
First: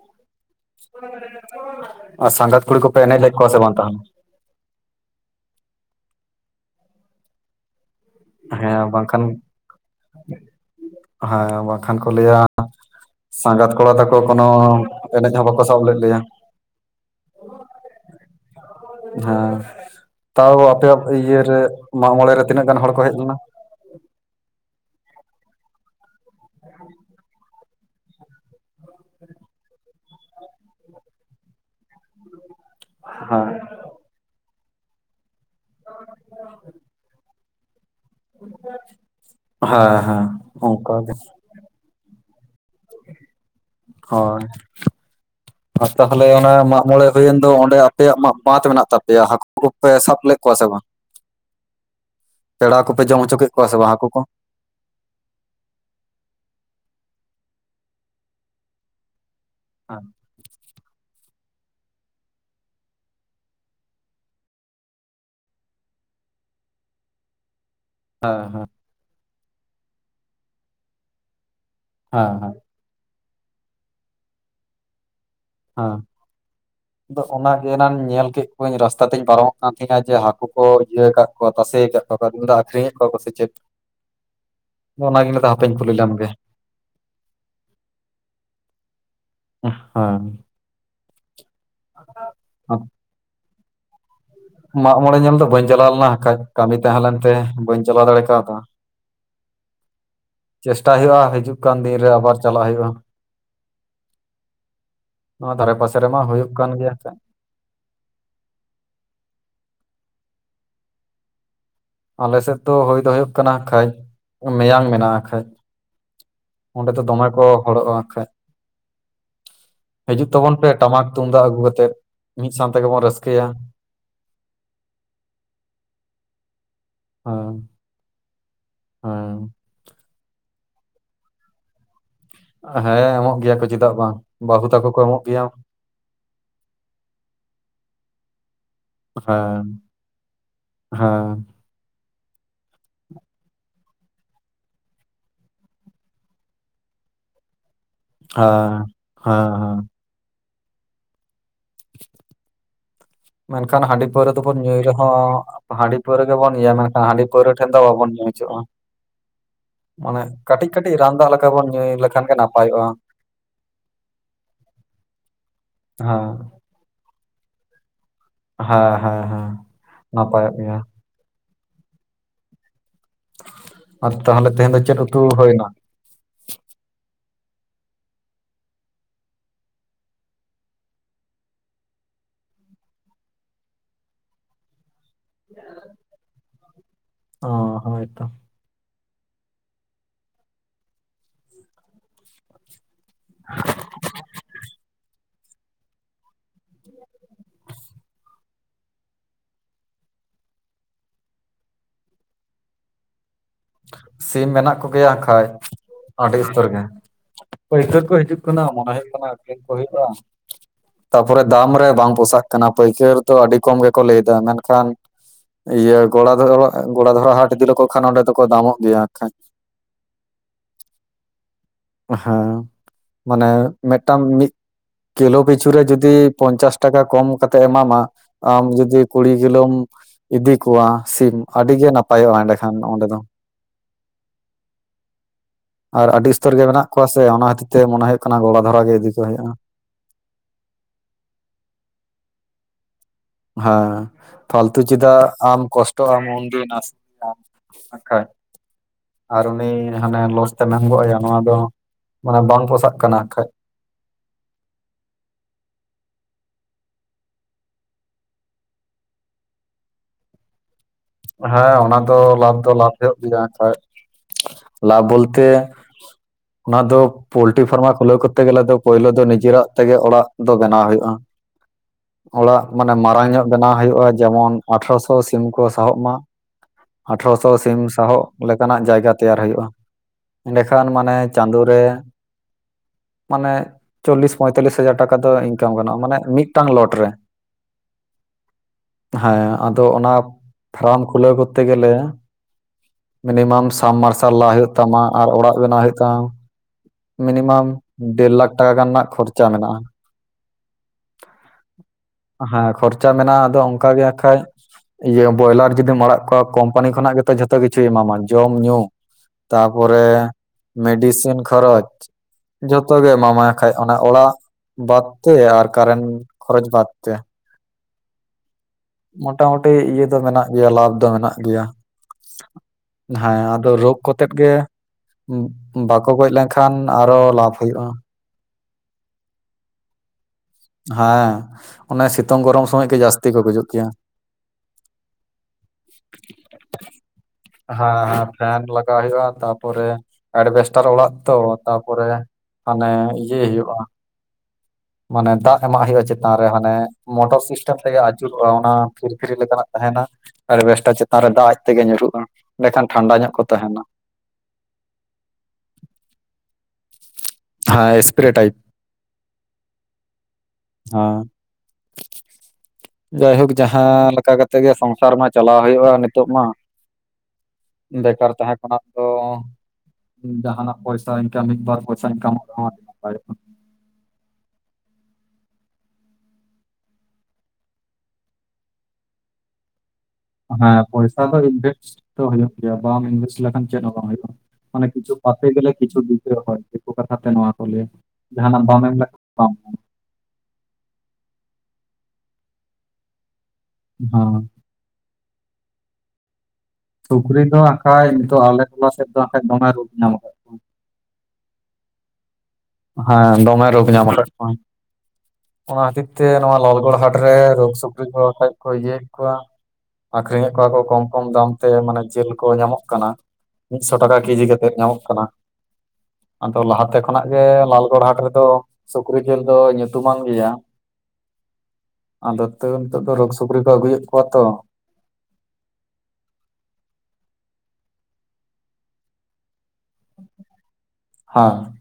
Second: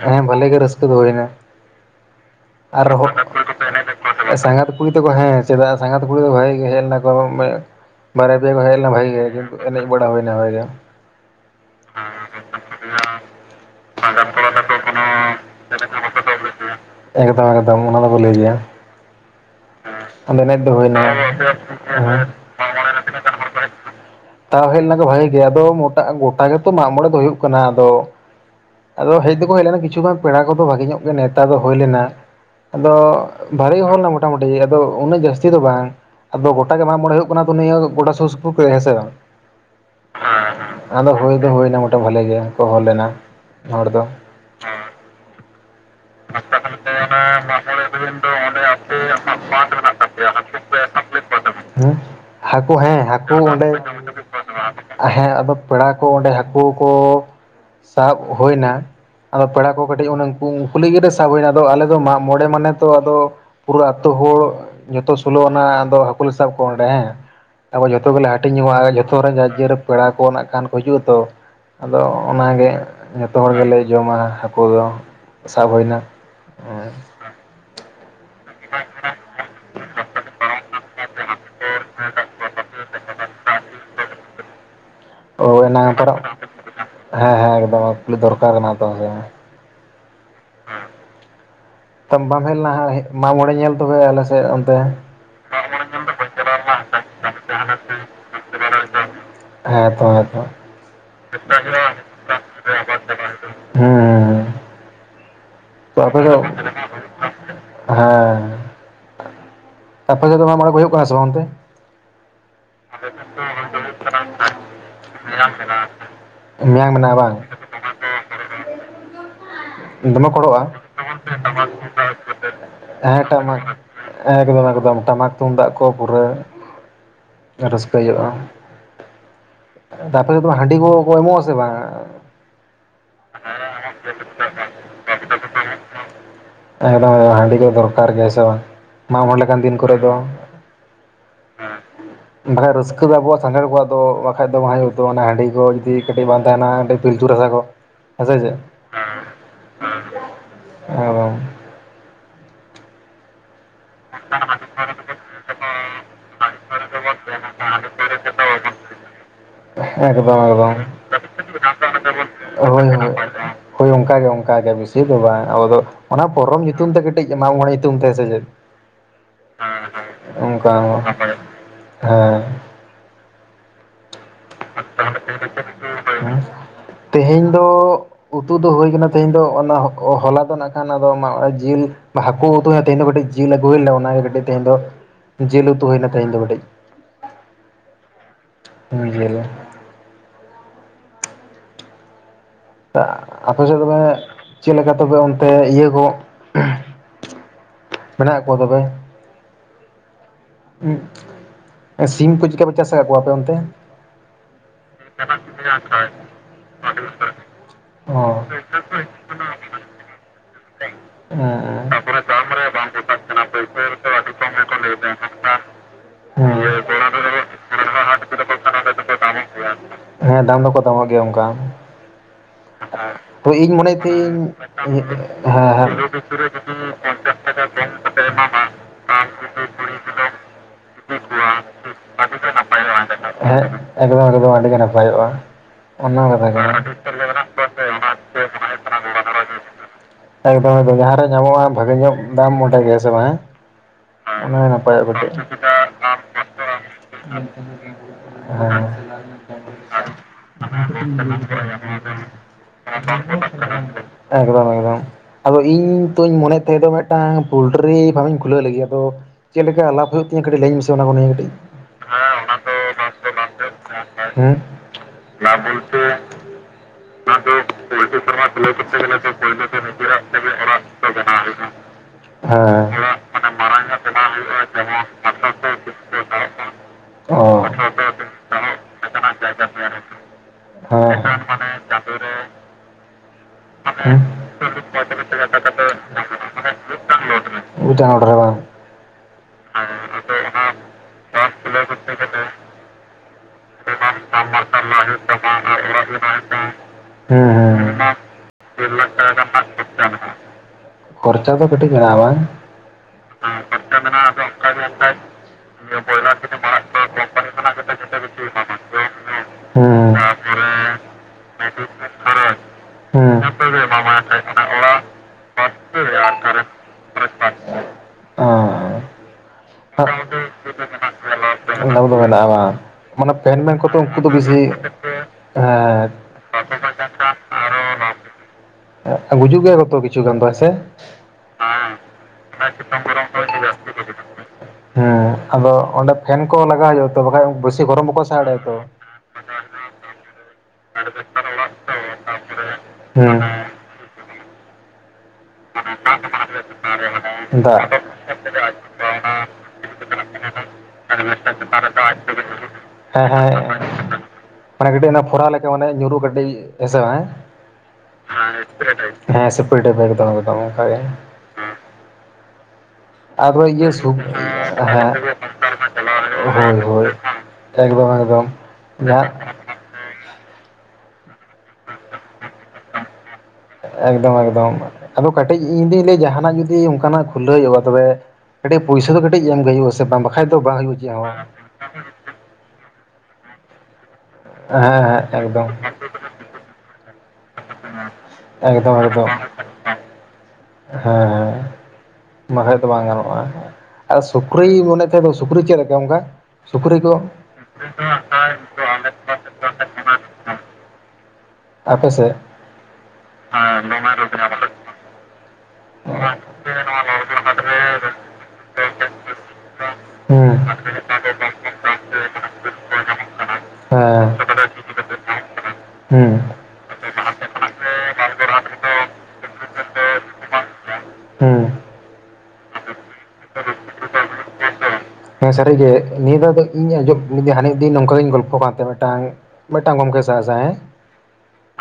ᱦᱮᱸ ᱵᱷᱟᱜᱮᱹ ᱜᱮ ᱨᱟᱹᱥᱠᱟᱹ ᱫᱚ ᱦᱩᱭ ᱮᱱᱟ ᱱᱟ ᱟᱨ ᱥᱟᱸᱜᱟᱛ ᱠᱩᱲᱤ ᱠᱚᱯᱮ ᱮᱱᱮᱡ ᱞᱮᱫ ᱠᱚᱣᱟ ᱥᱮ ᱵᱟᱝ ᱛᱟᱦᱮᱞᱮ ᱥᱟᱸᱜᱟᱛ ᱠᱩᱲᱤ ᱛᱟᱠᱚ ᱦᱮᱸ ᱪᱮᱫᱟᱜ ᱥᱟᱸᱜᱟᱛ ᱠᱩᱲᱤ ᱫᱚ ᱦᱮᱡ ᱦᱮᱡ ᱞᱮᱱᱟ ᱠᱚ ᱵᱟᱨᱭᱟ ᱯᱮᱭᱟ ᱠᱚ ᱦᱮᱡ ᱦᱮᱸ ᱞᱮᱱᱟ ᱵᱟᱝᱠᱷᱟᱱ ᱵᱷᱟᱜᱮᱹ ᱜᱮ ᱮᱱᱮᱡ ᱵᱟᱲᱟ ᱦᱩᱭᱱᱟ ᱵᱷᱟᱜᱮᱹ ᱜᱮ ᱦᱮᱸ ᱵᱟᱝᱠᱷᱟᱱ ᱠᱚ ᱞᱟᱹᱭᱟ ᱥᱟᱸᱜᱟᱛ ᱠᱚᱲᱟ ᱛᱟᱠᱚ ᱥᱟᱸᱜᱟᱛ ᱠᱳᱱᱳ ᱠᱚᱲᱟ ᱛᱟᱠᱚ ᱠᱳᱱᱳ ᱮᱱᱮᱡ ᱦᱚᱸ ᱵᱟᱠᱚ ᱮᱱᱮᱡ ᱞᱮᱫ ᱦᱚᱸ ᱞᱮᱭᱟ ᱥᱟᱵ ᱞᱮᱫ ᱞᱮᱭᱟ ᱮᱠᱫᱚᱢ ᱮᱠᱫᱚᱢ ᱚᱱᱟ ᱫᱚᱠᱚ ᱞᱟᱹᱭ ᱜᱮᱭᱟ᱾ ᱦᱮᱸ ᱟᱫᱚ ᱛᱟᱣ ᱮᱱᱮᱡ ᱫᱚ ᱟᱯᱮᱭᱟᱜ ᱦᱩᱭᱱᱟ ᱤᱭᱟᱹᱨᱮ ᱢᱟᱜ ᱢᱚᱬᱮ ᱨᱮ ᱛᱤᱱᱟᱹᱜ ᱜᱟᱱ ᱦᱚᱲ ᱠᱚ ᱦᱮᱡ ᱞᱮᱱᱟ? ᱵᱪ [unintelligible] ᱛᱟᱣ ᱦᱮᱡ ᱞᱮᱱᱠᱷᱟᱱ ᱵᱷᱟᱜᱮᱹ ᱜᱮ ᱟᱫᱚ ᱢᱚᱴᱟ ᱜᱚᱴᱟ ᱜᱮᱛᱚ ᱢᱟᱜ ᱢᱚᱬᱮ ᱫᱚ ᱦᱩᱭᱩᱜ ᱠᱟᱱᱟ ᱟᱫᱚ ᱟᱫᱚ ᱦᱮᱡ ᱫᱚᱠᱚ ᱦᱮᱡ ᱞᱮᱱᱟ ᱠᱤᱪᱷᱩ ᱜᱟᱱ ᱯᱮᱲᱟ ᱠᱚᱫᱚ ᱵᱷᱟᱜᱮᱹ ᱧᱚᱜ ᱜᱮ ᱱᱮᱣᱛᱟ ᱫᱚ ᱦᱩᱭ ᱞᱮᱱᱟ ᱟᱫᱚ ᱦᱮᱸ ᱵᱷᱟᱜᱤ ᱦᱩᱭᱮᱱᱟ ᱢᱚᱴᱟᱢᱩᱴᱤ ᱟᱫᱚ ᱩᱱᱟᱹᱜ ᱡᱟᱹᱥᱛᱤ ᱫᱚ ᱵᱟᱝ ᱟᱫᱚ ᱜᱚᱴᱟ ᱜᱮ ᱢᱟᱜ ᱢᱚᱬᱮ ᱦᱩᱭᱩᱜ ᱠᱟᱱᱟ ᱱᱤᱭᱟᱹ ᱜᱚᱴᱟ ᱥᱩᱨ ᱥᱩᱯᱩᱨ ᱨᱮ ᱦᱮᱸᱥᱮ ᱦᱮᱸ ᱦᱮᱸ ᱚᱱᱠᱟ ᱟᱫᱚ ᱜᱮ ᱦᱩᱭ ᱦᱩᱭᱱᱟ ᱢᱚᱴᱟ ᱢᱩᱴᱤ ᱵᱷᱟᱜᱮᱹ ᱜᱮ ᱠᱚ ᱦᱚᱲ ᱞᱮᱱᱟ ᱦᱚᱲ ᱫᱚ ᱦᱳᱭ ᱟᱨ ᱛᱟᱦᱚᱞᱮ ᱚᱱᱟ ᱢᱟᱜ ᱢᱚᱬᱮ ᱦᱩᱭᱮᱱ ᱫᱚ ᱚᱸᱰᱮ ᱟᱯᱮᱭᱟᱜ ᱢᱟᱜ ᱵᱟᱸᱫᱽ ᱢᱮᱱᱟᱜ ᱛᱟᱯᱮᱭᱟ ᱦᱟᱹᱠᱩ ᱦᱟᱹᱠᱩ ᱯᱮ ᱥᱟᱵ ᱞᱮᱫ ᱠᱚᱣᱟ ᱥᱮ ᱵᱟᱝ? ᱦᱮᱸ ᱦᱟᱹᱠᱩ ᱯᱮᱲᱟ ᱦᱮᱸ ᱠᱚᱯᱮ ᱡᱚᱢ ᱦᱚᱪᱚ ᱦᱟᱹᱠᱩ ᱠᱮᱫ ᱠᱚᱣᱟ ᱚᱸᱰᱮ ᱥᱮ ᱵᱟᱝ ᱦᱟᱹᱠᱩ ᱠᱚ? ᱦᱮᱸ ᱟᱫᱚ ᱯᱮᱲᱟ ᱠᱚ ᱚᱸᱰᱮ ᱦᱟᱹᱠᱩ ᱠᱚ ᱥᱟᱵ ᱦᱩᱭᱱᱟ ᱟᱫᱚ ᱯᱮᱲᱟ ᱠᱚ ᱦᱮᱸ ᱠᱟᱹᱴᱤᱡ ᱚᱱᱮ ᱩᱱᱠᱩ ᱩᱱᱠᱩ ᱜᱮᱞᱮ ᱥᱟᱵ ᱦᱩᱭᱱᱟ ᱟᱞᱮ ᱫᱚ ᱢᱟᱜ ᱢᱚᱬᱮ ᱢᱟᱱᱮ ᱛᱚ ᱟᱫᱚ ᱯᱩᱨᱟᱹ ᱟᱹᱛᱩ ᱦᱚᱲ ᱡᱚᱛᱚ ᱥᱳᱞᱳ ᱟᱱᱟ ᱟᱫᱚ ᱦᱟᱹᱠᱩ ᱞᱮ ᱥᱟᱵ ᱠᱚᱣᱟ ᱚᱸᱰᱮ ᱦᱮᱸ ᱟᱵᱚ ᱡᱷᱚᱛᱚ ᱜᱮᱞᱮ ᱦᱟᱹᱴᱤᱧ ᱦᱮᱸ ᱡᱚᱝᱚᱜᱼᱟ ᱡᱷᱚᱛᱚ ᱨᱮᱱ ᱡᱟᱡ ᱡᱮᱹᱨ ᱯᱮᱲᱟ ᱠᱚ ᱱᱟᱜ ᱠᱷᱟᱱ ᱠᱚ ᱦᱤᱡᱩᱜ ᱟᱛᱚ ᱟᱫᱚ ᱦᱮᱸ ᱦᱮᱸ ᱚᱱᱟᱜᱮ ᱡᱚᱛᱚ ᱦᱚᱲ ᱜᱮᱞᱮ ᱡᱚᱢᱟ ᱦᱟᱹᱠᱩ ᱫᱚ ᱥᱟᱵ ᱦᱮᱸ ᱦᱩᱭᱱᱟ ᱟᱫᱚ ᱚᱱᱟᱜᱮ ᱮᱱᱟᱝ ᱧᱮᱞ ᱠᱮᱫ ᱠᱚᱣᱟᱹᱧ ᱨᱟᱥᱛᱟ ᱛᱮᱧ ᱯᱟᱨᱚᱢ ᱠᱟᱱ ᱛᱤᱧᱟᱹ ᱡᱮ ᱦᱟᱹᱠᱩ ᱠᱚ ᱤᱭᱟᱹ ᱠᱟᱫ ᱠᱚᱣᱟ ᱛᱟᱥᱮᱹ ᱟᱠᱟᱫ ᱠᱚᱣᱟ ᱟᱫᱚᱧ ᱢᱮᱱ ᱫᱟ ᱟᱠᱷᱨᱤᱧᱮᱫ ᱠᱚᱣᱟ ᱠᱚ ᱥᱮ ᱪᱮᱫ ᱟᱫᱚ ᱚᱱᱟᱜᱤᱧ ᱳ ᱞᱟᱹᱭᱫᱟ [unintelligible] ᱦᱟᱯᱮᱧ ᱦᱮᱸ ᱠᱩᱞᱤ ᱞᱮᱢ ᱜᱮ ᱦᱮᱸ ᱮᱠᱫᱚᱢ [unintelligible] ᱫᱚᱨᱠᱟᱨ ᱚᱱᱟ [unintelligible] [unintelligible] ᱦᱮᱸ ᱦᱮᱸ [unintelligible] ᱢᱟᱜ ᱢᱚᱬᱮ ᱧᱮᱞ ᱛᱚᱵᱮ ᱟᱞᱮᱼᱼ ᱢᱟᱜᱢᱚᱬᱮ ᱧᱮᱞ ᱫᱚ ᱵᱟᱹᱧ ᱪᱟᱞᱟᱣ ᱞᱮᱱᱟ ᱠᱷᱟᱡ ᱠᱟᱹᱢᱤ ᱛᱟᱦᱮᱸ ᱞᱮᱱᱛᱮ ᱵᱟᱹᱧ ᱪᱟᱞᱟᱣ ᱫᱟᱲᱮ ᱠᱟᱣᱫᱟ ᱦᱮᱸᱛᱚ ᱦᱮᱸ ᱛᱚ ᱪᱮᱥᱴᱟᱭ ᱦᱳᱭᱳᱜᱼᱟ ᱦᱩᱸ ᱦᱩᱸ ᱦᱩᱸ ᱱᱚᱣᱟ ᱫᱷᱟᱨᱮ ᱯᱟᱥᱮ ᱛᱚ ᱟᱯᱮ ᱨᱮᱢᱟ ᱫᱚ ᱦᱩᱭᱩᱜ ᱠᱟᱱ ᱜᱮᱭᱟ ᱦᱮᱸ ᱛᱟᱯᱮᱥᱮᱫᱚ ᱢᱟᱜ ᱢᱚᱬᱮ ᱠᱚ ᱦᱩᱭᱩᱜ ᱠᱟᱱᱟ ᱥᱮ ᱵᱟᱝ ᱚᱱᱛᱮ ᱟᱞᱮᱥᱮᱫ ᱫᱚ ᱦᱩᱭ ᱫᱚ ᱦᱩᱭᱩᱜ ᱠᱟᱱᱟ ᱦᱟᱸᱠᱷᱟᱱᱡ ᱢᱮᱭᱟᱝ ᱢᱮᱱᱟᱜ ᱠᱷᱟᱱᱡ ᱚᱸᱰᱮ ᱢᱮᱭᱟᱝ ᱫᱚ ᱢᱮᱱᱟᱜᱼᱟ ᱫᱚᱢᱮ ᱵᱟᱝ ᱠᱚ ᱦᱚᱲᱚᱜᱼᱟ ᱠᱷᱟᱡ ᱫᱚᱢᱮ ᱦᱤᱡᱩᱜ ᱠᱚ ᱛᱟᱵᱚᱱ ᱦᱟᱴᱚᱬᱚᱜᱼᱟ ᱯᱮ ᱴᱟᱢᱟᱠ ᱛᱩᱢᱫᱟᱜ ᱟᱹᱜᱩ ᱠᱟᱛᱮᱫ ᱢᱤᱫ ᱥᱟᱶ ᱛᱮᱜᱮ ᱵᱚᱱ ᱦᱮᱸ ᱨᱟᱹᱥᱠᱟᱹᱭᱟ ᱴᱟᱢᱟᱠᱼᱼ ᱮᱠᱫᱚᱢ ᱮᱠᱫᱚᱢ ᱴᱟᱢᱟᱠ ᱛᱩᱢᱫᱟᱜ ᱠᱚ ᱯᱩᱨᱟᱹ ᱨᱟᱹᱥᱠᱟᱹᱭ ᱦᱩᱭᱩᱜᱼᱟ ᱦᱳᱭ ᱛᱟᱯᱚᱨᱮ ᱫᱚ ᱦᱟᱺᱰᱤ ᱠᱚ ᱠᱚ ᱮᱢᱚᱜᱼᱟ ᱥᱮ ᱵᱟᱝ? ᱦᱮᱸ ᱮᱢᱚᱜ ᱜᱮᱭᱟ ᱠᱚ ᱪᱮᱫᱟᱜ ᱵᱟᱝ ᱵᱟᱹᱦᱩ ᱛᱟᱠᱚ ᱠᱚ ᱮᱢᱚᱜ ᱜᱮᱭᱟ ᱮᱠᱫᱚᱢ ᱦᱟᱺᱰᱤ ᱧᱩ ᱫᱚᱨᱠᱟᱨ ᱜᱮ ᱥᱮ ᱵᱟᱝ ᱢᱟᱜᱽᱢᱚᱬᱮ ᱞᱮᱠᱟᱱ ᱦᱮᱸ ᱫᱤᱱ ᱠᱚᱨᱮ ᱫᱚ ᱦᱮᱸ ᱵᱟᱠᱷᱟᱡ ᱨᱟᱹᱥᱠᱟᱹ ᱫᱚ ᱟᱵᱚᱣᱟᱜ ᱥᱟᱱᱛᱟᱲ ᱠᱚᱣᱟᱜᱼᱼ ᱫᱚ ᱵᱟᱠᱷᱟᱡ ᱫᱚ ᱵᱟᱝ ᱦᱩᱭᱩᱜ ᱫᱚ ᱚᱱᱟ ᱦᱟᱺᱰᱤ ᱠᱚ ᱡᱩᱫᱤ ᱠᱟᱴᱤᱡ ᱵᱟᱝ ᱛᱟᱦᱮᱸᱱᱟ ᱯᱤᱞᱪᱩ ᱨᱟᱥᱟ ᱠᱚ ᱦᱮᱸ ᱦᱮᱸ ᱦᱮᱸ ᱮᱠᱫᱚᱢ ᱢᱮᱱᱠᱷᱟᱱ ᱦᱟᱺᱰᱤ ᱯᱟᱹᱣᱨᱟᱹ ᱫᱚᱵᱚᱱ ᱧᱩᱭ ᱨᱮᱦᱚᱸ ᱦᱟᱺᱰᱤ ᱯᱟᱹᱣᱨᱟᱹ ᱜᱮᱵᱚᱱ ᱧᱩᱭᱟ ᱢᱮᱱᱠᱷᱟᱱ ᱦᱟᱺᱰᱤ ᱯᱟᱹᱣᱨᱟᱹ ᱴᱷᱮᱱ ᱫᱚ ᱵᱟᱵᱚᱱ ᱧᱩ ᱦᱚᱪᱚᱜᱼᱟ ᱢᱟᱱᱮ ᱮᱠᱫᱚᱢ ᱮᱠᱫᱚᱢ ᱠᱟᱹᱴᱤᱡ ᱮᱠᱫᱚᱢ ᱠᱟᱹᱴᱤᱡ ᱨᱟᱱ ᱫᱟᱜ ᱞᱮᱠᱟ ᱵᱚᱱ ᱧᱩᱭ ᱞᱮᱠᱷᱟᱱ ᱜᱮ ᱦᱳᱭ ᱱᱟᱯᱟᱭᱚᱜᱼᱟ ᱦᱳᱭ ᱦᱳᱭ ᱚᱱᱠᱟ ᱜᱮ ᱚᱱᱠᱟ ᱜᱮ ᱵᱤᱥᱤ ᱫᱚ ᱵᱟᱝ ᱟᱵᱚ ᱫᱚ ᱚᱱᱟ ᱦᱮᱸ ᱯᱚᱨᱚᱵᱽ ᱧᱩᱛᱩᱢ ᱛᱮ ᱠᱟᱹᱴᱤᱡᱼᱼ ᱴᱤᱡ ᱢᱟᱜᱽ ᱢᱚᱬᱮ ᱧᱩᱛᱩᱢ ᱛᱮ ᱥᱮ ᱪᱮᱫ? ᱦᱮᱸ ᱦᱮᱸ ᱦᱮᱸ ᱱᱟᱯᱟᱭᱚᱜ ᱚᱱᱠᱟ ᱜᱮᱭᱟ ᱦᱮᱸ ᱟᱨ ᱛᱟᱦᱚᱞᱮ ᱛᱮᱦᱮᱧ ᱫᱚ ᱪᱮᱫ ᱩᱛᱩ ᱦᱳᱭᱳᱜᱼᱟ? ᱛᱮᱦᱮᱧ ᱫᱚᱼᱼ ᱩᱛᱩ ᱫᱚ ᱦᱳᱭ ᱠᱟᱱᱟ ᱛᱮᱦᱮᱧ ᱫᱚ ᱚᱱᱟ ᱦᱚᱞᱟ ᱫᱚ ᱱᱟᱜᱼᱠᱷᱟᱱ ᱟᱫᱚ ᱡᱤᱞᱼᱼ ᱦᱟᱹᱠᱩ ᱩᱛᱩ ᱛᱮᱦᱮᱧ ᱫᱚ ᱠᱟᱹᱴᱤᱡ ᱡᱤᱞ ᱟᱜᱩ ᱦᱩᱭᱞᱱᱟ ᱚᱱᱟ ᱜᱮ ᱠᱟᱹᱴᱤᱡ ᱛᱮᱦᱮᱧ ᱫᱚᱼᱼ ᱡᱤᱞ ᱩᱛᱩ ᱦᱳᱭᱱᱟ ᱛᱮᱦᱮᱧ ᱫᱚ ᱠᱟᱹᱴᱤᱡ ᱚ ᱦᱳᱭ ᱛᱚ ᱚ ᱡᱟᱞᱟ [inaudible] ᱟᱯᱮ ᱥᱮᱫ ᱛᱚᱵᱮ ᱪᱮᱫ ᱞᱮᱠᱟ ᱛᱚᱵᱮ ᱚᱱᱛᱮ ᱤᱭᱟᱹ ᱠᱚᱼᱼ [inaudible] ᱢᱮᱱᱟᱜ ᱠᱚᱣᱟ ᱛᱚᱵᱮ ᱥᱤᱢ ᱠᱚ ᱪᱮᱫᱠᱟ ᱯᱮ ᱪᱟᱥ ᱠᱟᱜ ᱠᱚᱣᱟ ᱟᱯᱮ ᱚᱱᱛᱮ? ᱥᱤᱢ ᱢᱮᱱᱟᱜ ᱠᱚᱜᱮᱭᱟ ᱦᱟᱜ ᱠᱷᱟᱸᱡ ᱟᱹᱰᱤ ᱩᱛᱟᱹᱨ ᱜᱮ ᱯᱟᱹᱭᱠᱟᱹᱨ ᱠᱚ ᱦᱤᱡᱩᱜ ᱚ ᱠᱟᱱᱟ ᱢᱚᱱᱮ ᱦᱩᱭᱩᱜ ᱠᱟᱱᱟ ᱟᱠᱷᱨᱤᱧ ᱠᱚ ᱦᱩᱭᱩᱜᱼᱟ ᱛᱟᱯᱚᱨᱮ ᱫᱟᱢ ᱨᱮ ᱵᱟᱝ ᱯᱚᱥᱟᱜ ᱠᱟᱱᱟ ᱯᱟᱹᱭᱠᱟᱹᱨ ᱫᱚ ᱟᱹᱰᱤ ᱠᱚᱢ ᱜᱮᱠᱚ ᱞᱟᱹᱭ ᱫᱟ ᱢᱮᱱᱠᱷᱟᱱᱼᱼ ᱤᱭᱟᱹ ᱜᱚᱲᱟᱫᱷᱚᱨᱟ ᱜᱚᱲᱟᱫᱷᱚᱨᱟ ᱦᱟᱴ ᱤᱫᱤ ᱞᱮᱠᱚ ᱠᱷᱟᱱ ᱚᱸᱰᱮ ᱫᱚᱠᱚ ᱫᱟᱢᱚᱜ ᱜᱮᱭᱟ ᱦᱟᱜ ᱠᱷᱟᱱ ᱦᱮᱸ ᱫᱟᱢ ᱫᱚᱠᱚ ᱫᱟᱢᱚᱜ ᱜᱮᱭᱟ ᱚᱱᱠᱟ ᱦᱮᱸ ᱢᱟᱱᱮ ᱛᱚ ᱤᱧ ᱢᱚᱱᱮᱭᱮᱫ ᱢᱤᱫᱴᱟᱝ ᱢᱤᱫ ᱛᱟᱦᱮᱸᱧ ᱠᱤᱞᱳ ᱯᱤᱪᱷᱩ ᱨᱮ ᱦᱮᱸ ᱡᱩᱫᱤ ᱯᱚᱧᱪᱟᱥ ᱴᱟᱠᱟ ᱠᱚᱢ ᱠᱟᱛᱮ ᱮᱢᱟᱢᱟᱼᱼ ᱟᱢ ᱡᱩᱫᱤ ᱠᱩᱲᱤ ᱠᱤᱞᱳᱢᱼᱼ ᱤᱫᱤ ᱠᱚᱣᱟ ᱥᱤᱢ ᱦᱮᱸ ᱟᱹᱰᱤ ᱜᱮ ᱱᱟᱯᱟᱭᱚᱜᱼᱟ ᱚᱸᱰᱮ ᱫᱚ ᱦᱮᱸ ᱮᱠᱫᱚᱢ ᱮᱠᱫᱚᱢ ᱟᱹᱰᱤ ᱜᱮ ᱱᱟᱯᱟᱭᱚᱜᱼᱟ ᱟᱨ ᱚᱱᱟ ᱟᱹᱰᱤ ᱠᱟᱛᱷᱟ ᱩᱥᱛᱟᱹᱨ ᱜᱮ ᱢᱮᱱᱟᱜ ᱠᱚᱣᱟ ᱥᱮ ᱠᱟᱱᱟ ᱚᱱᱟ ᱠᱷᱟᱹᱛᱤᱨ ᱛᱮ ᱢᱚᱱᱮ ᱦᱩᱭᱩᱜ ᱠᱟᱱᱟ ᱜᱚᱲᱟ ᱫᱷᱚᱨᱟ ᱜᱮ ᱤᱫᱤ ᱠᱚ ᱦᱩᱭᱩᱜᱼᱟ ᱮᱠᱫᱚᱢ ᱡᱟᱦᱟᱸ ᱨᱮ ᱧᱟᱢᱚᱜᱼᱟ ᱵᱷᱟᱜᱮ ᱧᱚᱜ ᱫᱟᱢ ᱚᱸᱰᱮ ᱜᱮ ᱦᱮᱸ ᱥᱮ ᱵᱟᱝ ᱦᱮᱸ ᱚᱱᱟ ᱯᱷᱟᱞᱛᱩ ᱱᱟᱯᱟᱭᱚᱜ ᱪᱮᱫᱟᱜ ᱠᱟᱹᱴᱤᱡ ᱟᱢ ᱠᱚᱥᱴᱚ ᱟᱢ ᱩᱱᱫᱤᱱ ᱱᱟᱥᱼ ᱦᱮᱸ ᱟᱨ ᱩᱱᱤ ᱦᱟᱱᱮ ᱞᱚᱥ ᱛᱮᱢ ᱮᱢ ᱜᱚᱫ ᱟᱭᱟ ᱱᱚᱣᱟ ᱫᱚ ᱢᱟᱱᱮ ᱵᱟᱝ ᱯᱚᱥᱟᱜ ᱢᱟᱱᱮ ᱠᱟᱱᱟ ᱵᱟᱝ ᱠᱷᱟᱡ ᱯᱚᱴᱟᱜ ᱠᱟᱱᱟ ᱟᱨ ᱪᱮᱫ, ᱮᱠᱫᱚᱢ ᱮᱠᱫᱚᱢ ᱟᱫᱚ ᱤᱧ ᱛᱚᱧ ᱢᱚᱱᱮ ᱮᱫ ᱛᱟᱦᱮᱸ ᱫᱚ ᱢᱤᱫᱴᱟᱝ ᱯᱳᱞᱴᱨᱤ ᱯᱷᱟᱨᱢ ᱤᱧ ᱠᱷᱩᱞᱟᱹᱭ ᱞᱟᱹᱜᱤᱫ ᱟᱫᱚ ᱪᱮᱫ ᱞᱮᱠᱟ ᱞᱟᱵᱷ ᱦᱩᱭᱩᱜ ᱛᱤᱧᱟᱹ ᱠᱟᱹᱴᱤᱡ ᱞᱟᱹᱭ ᱟᱹᱧ ᱢᱮᱥᱮ ᱚᱱᱟ ᱠᱚ ᱱᱤᱭᱟᱹ ᱠᱟᱹᱴᱤᱡ ᱦᱮᱸ ᱚᱱᱟ ᱫᱚ ᱞᱟᱵᱷ ᱫᱚ ᱞᱟᱵᱷ ᱦᱩᱭᱩᱜ ᱜᱮᱭᱟ ᱦᱮᱸ ᱦᱮᱸ ᱠᱷᱟᱡᱱᱞᱟᱵᱷ ᱵᱚᱞᱛᱮ ᱚᱱᱟ ᱫᱚ ᱯᱳᱞᱴᱨᱤ ᱯᱷᱟᱨᱢᱟ ᱠᱷᱩᱞᱟᱹᱣ ᱠᱚᱨᱛᱮ ᱜᱮᱞᱮ ᱫᱚ ᱯᱳᱭᱞᱳ ᱫᱚ ᱱᱤᱡᱮᱨᱟᱜ ᱛᱮᱜᱮ ᱚᱲᱟᱜ ᱫᱚ ᱵᱮᱱᱟᱣ ᱦᱩᱭᱩᱜᱼᱟ ᱚᱲᱟᱜ ᱢᱟᱱᱮ ᱢᱟᱨᱟᱝ ᱧᱚᱜ ᱵᱮᱱᱟᱣ ᱦᱩᱭᱩᱜᱼᱟ ᱡᱮᱢᱚᱱ ᱟᱴᱷᱟᱨᱚᱥᱚ ᱥᱤᱢ ᱠᱚ ᱥᱟᱦᱚᱵ ᱢᱟ ᱚ ᱟᱴᱷᱟᱨᱚᱥᱚ ᱥᱤᱢ ᱥᱟᱦᱚᱵ ᱞᱮᱠᱟᱱᱟᱜ ᱡᱟᱭᱜᱟ ᱛᱮᱭᱟᱨ ᱦᱩᱭᱩᱜᱼᱟ ᱮᱸᱰᱮᱠᱷᱟᱱ ᱢᱟᱱᱮ ᱪᱟᱸᱫᱳ ᱦᱮᱸ ᱨᱮ ᱪᱟᱸᱫᱳ ᱨᱮ ᱢᱟᱱᱮ ᱪᱚᱞᱤᱥ ᱯᱚᱭᱛᱟᱞᱤᱥ ᱦᱟᱡᱟᱨ ᱴᱟᱠᱟ ᱫᱚ ᱤᱱᱠᱟᱢ ᱜᱟᱱᱚᱜᱼᱟ ᱦᱮᱸ ᱢᱟᱱᱮ ᱢᱤᱫᱴᱟᱝ ᱞᱚᱴ ᱨᱮ ᱢᱤᱫᱴᱟᱝ ᱦᱚᱲ ᱨᱮ ᱵᱟᱝ ᱦᱮᱸ ᱟᱫᱚ ᱚᱱᱟ ᱯᱷᱨᱟᱢ ᱠᱷᱩᱞᱟᱹᱣ ᱠᱚᱨᱛᱮ ᱜᱮᱞᱮ ᱢᱤᱱᱤᱢᱟᱢ ᱥᱟᱵᱽᱢᱟᱨᱥᱟᱞ ᱞᱟ ᱦᱩᱭᱩᱜ ᱛᱟᱢᱟ ᱟᱨ ᱚᱲᱟᱜ ᱵᱮᱱᱟᱣ ᱦᱩᱭᱩᱜ ᱛᱟᱢᱟ ᱦᱩᱸ ᱢᱤᱱᱤᱢᱟᱢ ᱦᱩᱸ ᱰᱮᱲ ᱞᱟᱠᱷ ᱴᱟᱠᱟ ᱜᱟᱱ ᱨᱮᱱᱟᱜ ᱠᱷᱚᱨᱪᱟ ᱢᱮᱱᱟᱜᱼᱟ ᱠᱷᱚᱨᱪᱟ ᱫᱚ ᱠᱟᱹᱴᱷᱤᱡ ᱦᱮᱸ ᱠᱷᱚᱨᱪᱟ ᱢᱮᱱᱟᱜᱼᱟ ᱟᱫᱚ ᱚᱱᱠᱟ ᱜᱮ ᱟ ᱠᱷᱟᱡ ᱤᱭᱟᱹ ᱵᱚᱭᱞᱟᱨ ᱡᱩᱫᱤᱢ ᱟᱲᱟᱜ ᱠᱚᱣᱟ ᱠᱳᱢᱯᱟᱱᱤ ᱠᱷᱚᱱᱟᱜ ᱜᱮᱛᱚ ᱡᱚᱛᱚ ᱠᱤᱪᱷᱩᱭ ᱮᱢᱟᱢᱟ ᱡᱚᱢᱼ ᱧᱩ ᱦᱩᱸ ᱛᱟᱯᱚᱨᱮ ᱢᱮᱰᱤᱥᱤᱱ ᱠᱷᱚᱨᱚᱪ ᱡᱚᱛᱚ ᱜᱮ ᱦᱩᱸ ᱮᱢᱟᱢᱟᱭ ᱟ ᱠᱷᱟᱡ ᱚᱱᱟ ᱚᱲᱟᱜ ᱵᱟᱫᱽ ᱛᱮ ᱟᱨ ᱠᱟᱨᱮᱱᱴ ᱠᱷᱚᱨᱚᱪ ᱵᱟᱫᱽ ᱛᱮ ᱚ ᱢᱳᱴᱟᱢᱩᱴᱤ ᱤᱭᱟᱹ ᱫᱚ ᱢᱮᱱᱟᱜ ᱜᱮᱭᱟ ᱞᱟᱵᱷ ᱫᱚ ᱢᱮᱱᱟᱜ ᱜᱮᱭᱟ ᱚᱱᱟ ᱠᱚᱫᱚ ᱢᱮᱱᱟᱜᱼᱟ ᱵᱟᱝ ᱢᱟᱱᱮ ᱦᱮᱸ ᱯᱷᱮᱱ ᱟᱫᱚ ᱢᱮᱱ ᱠᱚᱫᱚ ᱨᱳᱜᱽ ᱩᱱᱠᱩ ᱫᱚ ᱠᱚᱛᱮᱜ ᱜᱮ ᱵᱤᱥᱤ ᱵᱟᱠᱚ ᱜᱚᱡ ᱦᱮᱸ ᱞᱮᱱᱠᱷᱟᱱ ᱟᱨᱚ ᱞᱟᱵᱷ ᱦᱩᱭᱩᱜᱼᱟ ᱜᱩᱡᱩᱜ ᱜᱮᱭᱟ ᱠᱚ ᱛᱚ ᱠᱤᱪᱷᱩ ᱜᱟᱱ ᱫᱚ ᱥᱮ ᱦᱮᱸ ᱚᱱᱮ ᱥᱤᱛᱩᱝ ᱜᱚᱨᱚᱢ ᱥᱚᱢᱚᱭ ᱜᱮ ᱡᱟᱹᱥᱛᱤ ᱠᱚ ᱜᱩᱡᱩᱜ ᱜᱮᱭᱟ ᱦᱮᱸ ᱟᱫᱚ ᱚᱸᱰᱮ ᱯᱷᱮᱱ ᱠᱚ ᱞᱟᱜᱟᱣ ᱦᱩᱭᱩᱜᱼᱟ ᱛᱚ ᱵᱟᱠᱷᱟᱡ ᱵᱮᱥᱤ ᱦᱮᱸ ᱜᱚᱨᱚᱢ ᱵᱟᱠᱚ ᱦᱮᱸ ᱥᱟᱦᱟᱣ ᱫᱟᱲᱮ ᱭᱟᱜ ᱟ ᱛᱚ ᱮᱞᱵᱮᱥᱴᱟᱨ ᱚᱲᱟᱜ ᱛᱚ ᱛᱟᱯᱚᱨᱮ ᱦᱟᱱᱮ ᱤᱭᱟᱹᱭ ᱦᱩᱭᱩᱜᱼᱟ ᱢᱟᱱᱮ ᱫᱟᱜ ᱮᱢᱟᱜ ᱦᱩᱭᱩᱜᱼᱟ ᱪᱮᱛᱟᱱ ᱨᱮ ᱦᱟᱱᱮ ᱢᱚᱴᱚᱨ ᱦᱩᱸ ᱥᱤᱥᱴᱮᱢ ᱛᱮᱜᱮ ᱟᱹᱪᱩᱨᱚᱜᱼᱟ ᱚᱱᱟ ᱯᱷᱤᱨ ᱯᱷᱤᱨᱤ ᱞᱮᱠᱟᱱᱟᱜ ᱛᱟᱦᱮᱱᱟ ᱮᱰᱵᱮᱥᱴᱟᱨ ᱟᱨᱮ ᱫᱟᱜ ᱟᱡ ᱛᱮᱜᱮ ᱫᱟᱜ ᱧᱩᱨᱩᱜᱼᱟ ᱮᱸᱰᱮᱠᱷᱟᱱ ᱴᱷᱟᱱᱰᱟ ᱧᱚᱜ ᱠᱚ ᱛᱟᱦᱮᱸᱱᱟ ᱯᱷᱟᱨᱟ ᱜᱟᱹᱰᱤ ᱚᱱᱟ ᱯᱷᱚᱨᱟ ᱞᱮᱠᱷᱟᱱ ᱧᱩᱨᱦᱩ ᱜᱟᱹᱰᱤ ᱦᱮᱸ ᱥᱮ ᱦᱮᱸ ᱦᱮᱸ ᱮᱥᱯᱨᱮ ᱴᱟᱭᱤᱯ ᱦᱮᱸ ᱮᱥᱯᱨᱮ ᱴᱟᱭᱤᱯ ᱮᱠᱫᱚᱢ ᱮᱠᱫᱚᱢ ᱚᱱᱠᱟ ᱜᱮ ᱦᱮᱸ ᱡᱟᱭᱦᱳᱠ ᱟᱫᱚ ᱤᱭᱟᱹ ᱡᱟᱦᱟᱸ ᱞᱮᱠᱟ ᱠᱟᱛᱮ ᱜᱮ ᱥᱚᱝᱥᱟᱨ ᱢᱟ ᱪᱟᱞᱟᱣ ᱦᱩᱭᱩᱜᱼᱟ ᱱᱤᱛᱚᱜ ᱢᱟ ᱦᱮᱸ ᱦᱳᱭ ᱦᱳᱭ ᱮᱠᱫᱚᱢ ᱵᱮᱠᱟᱨ ᱮᱠᱫᱚᱢ ᱛᱟᱦᱮᱸ ᱠᱷᱚᱱᱟᱜ ᱫᱚ ᱡᱟᱦᱟᱸ ᱡᱟᱦᱟᱱᱟᱜ ᱯᱚᱭᱥᱟ ᱤᱱᱠᱟ ᱢᱤᱫᱵᱟᱨ ᱯᱚᱭᱥᱟ ᱠᱟᱢᱟᱣᱟ ᱢᱤᱫ ᱵᱟᱨᱭᱟ ᱮᱠᱫᱚᱢ ᱮᱠᱫᱚᱢ ᱟᱫᱚ ᱠᱟᱹᱴᱤᱡ ᱤᱧ ᱫᱚᱧ ᱞᱟᱹᱭ ᱡᱟᱦᱟᱱᱟᱜ ᱡᱩᱫᱤ ᱚᱱᱠᱟᱱᱟᱜ ᱠᱷᱩᱞᱟᱹᱣ ᱦᱩᱭᱩᱜᱼᱟ ᱛᱚᱵᱮ ᱠᱟᱹᱴᱤᱡ ᱯᱩᱭᱥᱟᱹ ᱫᱚ ᱠᱟᱹᱴᱤᱡ ᱮᱢ ᱜᱮ ᱦᱩᱭᱩᱜᱼᱟ ᱥᱮ ᱵᱟᱝ ᱵᱟᱠᱷᱟᱡ ᱫᱚ ᱵᱟᱝ ᱦᱮᱸ ᱦᱩᱭᱩᱜᱼᱟ ᱪᱮᱫ ᱯᱚᱭᱥᱟ ᱦᱚᱸ ᱫᱚ ᱤᱱᱵᱷᱮᱥᱴ ᱫᱚ ᱦᱩᱭᱩᱜ ᱜᱮᱭᱟ ᱵᱟᱢ ᱤᱱᱵᱷᱮᱥᱴ ᱞᱮᱠᱷᱟᱱ ᱪᱮᱫ ᱦᱚᱸ ᱵᱟᱝ ᱦᱩᱭᱩᱜᱼᱟ ᱢᱟᱱᱮ ᱦᱮᱸ ᱠᱤᱪᱷᱩ ᱦᱮᱸ ᱯᱟᱛᱮ ᱮᱠᱫᱚᱢ ᱜᱮᱞᱮ ᱠᱤᱪᱷᱩ ᱫᱤᱛᱮ ᱦᱚᱭ ᱠᱟᱛᱷᱟ ᱛᱮ ᱱᱚᱣᱟ ᱠᱚ ᱞᱟᱹᱭᱟ ᱡᱟᱦᱟᱱᱟᱜ ᱵᱟᱢ ᱮᱠᱫᱚᱢ ᱮᱢ ᱞᱮᱠᱷᱟᱱ ᱮᱠᱫᱚᱢ ᱵᱟ ᱦᱮᱸ ᱦᱮᱸ ᱵᱟᱝ ᱦᱮᱸᱜ ᱫᱚ ᱵᱟᱝ ᱜᱟᱱᱚᱜᱼᱟ ᱟᱨ ᱦᱮᱸ ᱥᱩᱠᱨᱤ ᱢᱚᱱᱮ ᱚᱱᱛᱮ ᱫᱚ ᱥᱩᱠᱨᱤ ᱪᱮᱫ ᱞᱮᱠᱟ ᱚᱱᱠᱟ? ᱥᱩᱠᱨᱤ ᱫᱚ ᱟᱝᱠᱷᱟᱡ ᱱᱤᱛᱚᱜ ᱟᱞᱮ ᱴᱚᱞᱟ ᱥᱮᱫ ᱫᱚ ᱠᱷᱟᱡ ᱫᱚᱢᱮ ᱨᱳᱜ ᱧᱟᱢ ᱠᱟᱜ ᱟᱯᱮ ᱥᱮ ᱦᱮᱸ ᱫᱚᱢᱮ ᱨᱳᱜᱽ ᱧᱟᱢ ᱟᱠᱟᱫ ᱠᱚᱭᱟ ᱚᱱᱟ ᱦᱚᱛᱮᱡ ᱛᱮ ᱱᱚᱣᱟ ᱞᱟᱞᱜᱚᱲ ᱦᱟᱴᱨᱮ ᱨᱳᱜᱽ ᱥᱩᱠᱨᱤ ᱠᱚ ᱠᱷᱟᱡ ᱠᱚ ᱤᱭᱟᱹᱭᱮᱫ ᱠᱚᱣᱟ ᱟᱠᱷᱨᱤᱧᱮᱫ ᱠᱚᱣᱟ ᱦᱮᱸ ᱠᱚ ᱠᱚᱢ ᱠᱚᱢ ᱫᱟᱢ ᱛᱮ ᱢᱟᱱᱮ ᱡᱤᱞ ᱠᱚ ᱧᱟᱢᱚᱜ ᱠᱟᱱᱟ ᱢᱤᱫᱥᱚ ᱴᱟᱠᱟ ᱦᱮᱸ ᱠᱮᱡᱤ ᱠᱟᱛᱮᱫ ᱧᱟᱢᱚᱜ ᱠᱟᱱᱟ ᱦᱩᱸ ᱛᱚ ᱞᱟᱦᱟᱛᱮ ᱠᱷᱚᱱᱟᱜ ᱜᱮ ᱞᱟᱞᱜᱚᱲ ᱦᱟᱴ ᱨᱮᱫᱚ ᱥᱩᱠᱨᱤ ᱡᱤᱞ ᱫᱚ ᱧᱩᱛᱩᱢᱟᱱ ᱜᱮᱭᱟ ᱦᱮᱸ ᱟᱫᱚ ᱛᱟᱹᱣ ᱱᱤᱛᱚᱜ ᱫᱚ ᱨᱳᱜᱽ ᱥᱩᱠᱨᱤ ᱠᱚ ᱟᱹᱜᱩᱭᱮᱫ ᱠᱚᱣᱟ ᱛᱚ ᱦᱮᱸ ᱥᱟᱹᱨᱤ ᱜᱮ ᱱᱤᱭᱟᱹ ᱫᱷᱟᱣ ᱫᱚ ᱤᱧ ᱟᱸᱡᱚᱢ ᱦᱟᱹᱱᱤ ᱢᱤᱫ ᱫᱤᱱ ᱱᱚᱝ ᱠᱟ ᱜᱤᱧ ᱜᱚᱞ ᱯᱷᱚ ᱠᱟᱱ ᱛᱟᱦᱮᱸ ᱢᱤᱫ ᱴᱟᱝ ᱢᱤᱫᱴᱟᱝ ᱜᱚᱢᱠᱮ ᱥᱟᱦᱮ ᱥᱟᱦᱮ, ᱦᱚᱸ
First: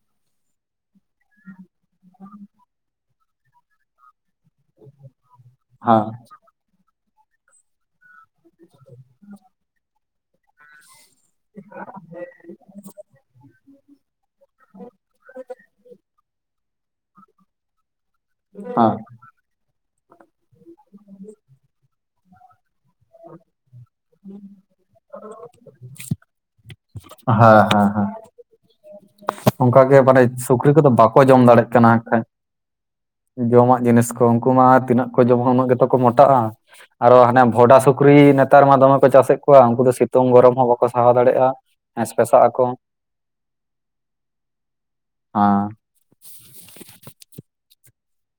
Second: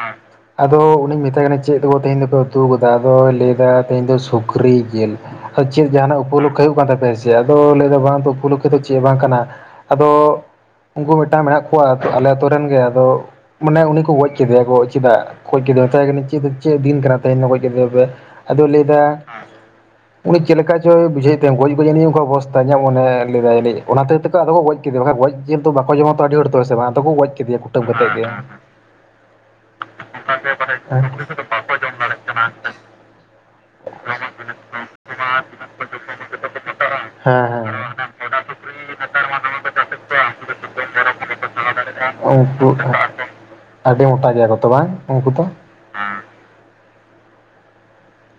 ᱟᱫᱚ ᱩᱱᱤᱧ ᱢᱮᱛᱟᱭ ᱠᱟᱱᱟ ᱪᱮᱫ ᱫᱚ ᱛᱮᱦᱮᱧ ᱫᱚᱯᱮ ᱩᱛᱩ ᱠᱟᱫᱟ ᱟᱫᱚᱭ ᱞᱟᱹᱭ ᱮᱫᱟ ᱛᱮᱦᱮᱧ ᱫᱚ ᱥᱩᱠᱷᱨᱤ ᱡᱮᱞ ᱟᱫᱚ ᱪᱮᱫ ᱦᱮᱸ ᱡᱟᱦᱟᱸᱱᱟᱜ ᱩᱯᱚ ᱞᱚᱠᱠᱷᱮ ᱦᱩᱭᱩᱜ ᱠᱟᱱ ᱛᱟᱯᱮ ᱭᱟ ᱥᱮ, ᱟᱫᱚ ᱞᱟᱹᱭ ᱫᱟ ᱵᱟᱝ ᱛᱚ ᱩᱯᱚ ᱞᱚᱠᱠᱷᱚ ᱚᱭ [unintelligible] ᱫᱚ ᱪᱮᱫ ᱵᱟᱝ ᱠᱟᱱᱟ᱾ᱟᱫᱚ ᱩᱱᱠᱩ ᱢᱤᱫᱴᱟᱝ ᱢᱮᱱᱟᱜ ᱠᱚᱣᱟ ᱟᱞᱮ ᱟᱛᱳ ᱨᱮᱱ ᱜᱮ ᱟᱫᱚ ᱢᱟᱱᱮ ᱩᱱᱤ ᱠᱚ ᱜᱚᱡ ᱠᱮᱫᱮᱭᱟ ᱠᱚ ᱪᱮᱫᱟᱜ ᱜᱚᱡ ᱠᱮᱫᱮ ᱭᱟ, ᱢᱮᱛᱟᱭ ᱠᱟᱹᱱᱟᱹᱧ ᱪᱮᱫ ᱪᱮᱫ ᱫᱤᱱ ᱠᱟᱱᱟ ᱛᱮᱦᱮᱧ ᱜᱚᱡ ᱠᱮᱫᱮ ᱫᱚ ᱯᱮ᱾ ᱟᱫᱚᱭ ᱞᱟᱹᱭ ᱦᱮᱸ ᱫᱟ ᱩᱱᱤ ᱪᱮᱫ ᱞᱮᱠᱟ ᱪᱚᱭ ᱵᱩᱡᱷᱟᱹᱣ ᱛᱟᱭᱟ ᱜᱚᱡ ᱜᱚᱡ ᱩᱱᱤ ᱦᱚ ᱚᱵᱚᱥᱛᱟ ᱭᱧᱟᱜ ᱢᱚᱱᱮ ᱩᱱᱤ ᱞᱮᱫᱟᱭ ᱡᱟᱹᱱᱤᱡ ᱚᱱᱟ ᱠᱷᱟᱹᱛᱤᱨ ᱛᱮ ᱠᱚ ᱟᱫᱚ ᱠᱚ ᱜᱚᱡ ᱠᱮ ᱫᱟᱭᱟ, ᱵᱟᱝ ᱠᱷᱟᱱ, ᱜᱚᱡ ᱡᱮᱞ ᱫᱚ ᱵᱟᱠᱚ ᱡᱚᱢᱟ ᱛᱚ ᱟᱹᱰᱤ ᱦᱚᱲ ᱫᱚ ᱦᱮᱸ ᱥᱮ ᱵᱟᱝ? ᱟᱫᱚ ᱠᱚ ᱜᱚᱡ ᱦᱮᱸ ᱠᱮᱫᱮᱭᱟ ᱠᱩᱴᱟᱹᱢ ᱦᱮᱸ ᱦᱮᱸ ᱠᱟᱛᱮᱜ ᱜᱮ ᱚᱱᱠᱟᱜᱮ ᱢᱟᱱᱮ ᱥᱩᱠᱨᱤ ᱠᱚᱫᱚ ᱵᱟᱠᱚ ᱡᱚᱢ ᱫᱟᱲᱮᱜ ᱠᱟᱱᱟ ᱡᱚᱢᱟᱜ ᱡᱤᱱᱤᱥ ᱠᱚ ᱩᱱᱠᱩ ᱢᱟ ᱛᱤᱱᱟᱹᱜ ᱠᱚ ᱡᱚᱢᱟ ᱩᱱᱟᱹᱜ ᱜᱮᱛᱚ ᱠᱚ ᱢᱚᱴᱟᱜᱼᱟ ᱟᱨᱚ ᱦᱟᱱᱮ ᱦᱮᱸ ᱦᱮᱸ ᱵᱷᱚᱰᱟ ᱥᱩᱠᱨᱤ ᱱᱮᱛᱟᱨ ᱢᱟ ᱫᱚᱢᱮ ᱠᱚ ᱪᱟᱥᱮᱫ ᱠᱚᱣᱟ ᱩᱱᱠᱩ ᱫᱚ ᱥᱤᱛᱩᱝ ᱜᱚᱨᱚᱢ ᱦᱚᱸ ᱵᱟᱠᱚ ᱥᱟᱦᱟᱣ ᱫᱟᱲᱮᱭᱟᱜᱼᱟ ᱦᱮᱸᱥ ᱯᱮᱥᱟᱜ ᱟᱠᱚ ᱩᱱᱠᱩ ᱟᱹᱰᱤ ᱢᱚᱴᱟ ᱜᱮᱭᱟ ᱠᱚ ᱛᱚ ᱵᱟᱝ ᱩᱱᱠᱩ ᱫᱚᱚ ᱦᱮᱸ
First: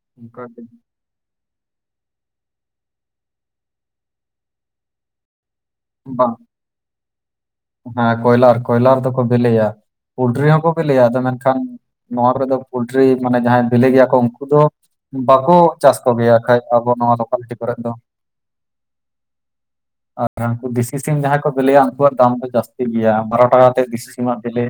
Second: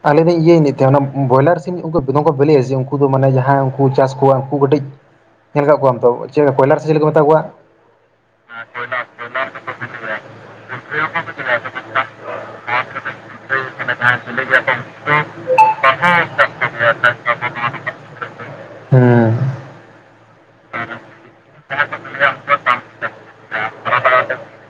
ᱞᱟᱸᱭ ᱫᱟᱹᱧ ᱚᱱᱠᱟᱜᱮ ᱤᱭᱟᱹᱧ ᱞᱟᱹᱭ ᱛᱟᱦᱮᱸ ᱚᱱᱟ ᱵᱷᱚᱭᱞᱟᱨᱥ ᱥᱤᱢ ᱵᱮᱫᱚᱢ ᱠᱚ ᱵᱮᱞᱮᱭᱟ ᱡᱮ, ᱩᱱᱠᱩ ᱫᱚ ᱢᱟᱱᱮ ᱡᱟᱦᱟᱸᱭ ᱩᱱᱠᱩ ᱪᱟᱥ ᱠᱚᱣᱟ ᱩᱱᱠᱩ ᱠᱟᱹᱴᱤᱡ ᱧᱮᱞ ᱠᱟᱜ ᱠᱚᱣᱟᱢ ᱛᱚ ᱵᱟᱝ ᱪᱮᱫ ᱠᱚᱭᱞᱟᱨ ᱥᱮ ᱪᱮᱫ ᱠᱚ ᱢᱮᱛᱟ ᱠᱚᱣᱟ ᱦᱮᱸ ᱠᱚᱭᱞᱟᱨ ᱠᱚᱭᱞᱟᱨ ᱫᱚᱠᱚ ᱵᱤᱞᱮᱭᱟ ᱯᱚᱞᱴᱨᱤ ᱦᱚᱸᱠᱚ ᱵᱤᱞᱮᱭᱟ ᱟᱫᱚ ᱢᱮᱱᱠᱷᱟᱱ ᱱᱚᱣᱟ ᱠᱚᱫᱚ ᱯᱞᱴᱨᱤ ᱢᱟᱱᱮ ᱡᱟᱦᱟᱸᱭ ᱵᱤᱞᱤ ᱜᱮᱭᱟ ᱠᱚ ᱩᱱᱠᱩ ᱫᱚ ᱵᱟᱠᱚ ᱪᱟᱥ ᱠᱚᱜᱮᱭᱟ ᱠᱷᱟᱡ ᱟᱵᱚ ᱱᱚᱣᱟ ᱫᱚ [unintelligible] ᱠᱚᱨᱮ ᱫᱚ ᱦᱮᱸ ᱩᱱᱠᱩ ᱫᱮᱥᱤ ᱥᱤᱢ ᱡᱟᱦᱟᱸᱭ ᱠᱚ ᱵᱞᱮᱭᱟ ᱩᱱᱠᱩᱣᱟᱜ ᱫᱟᱢ ᱫᱚ ᱡᱟᱹᱥᱛᱤ ᱜᱮᱭᱟ ᱵᱟᱨᱚ ᱴᱟᱠᱟ ᱟᱛᱮ ᱫᱮᱥᱤ ᱥᱤᱢᱟᱜ ᱵᱤᱞᱤ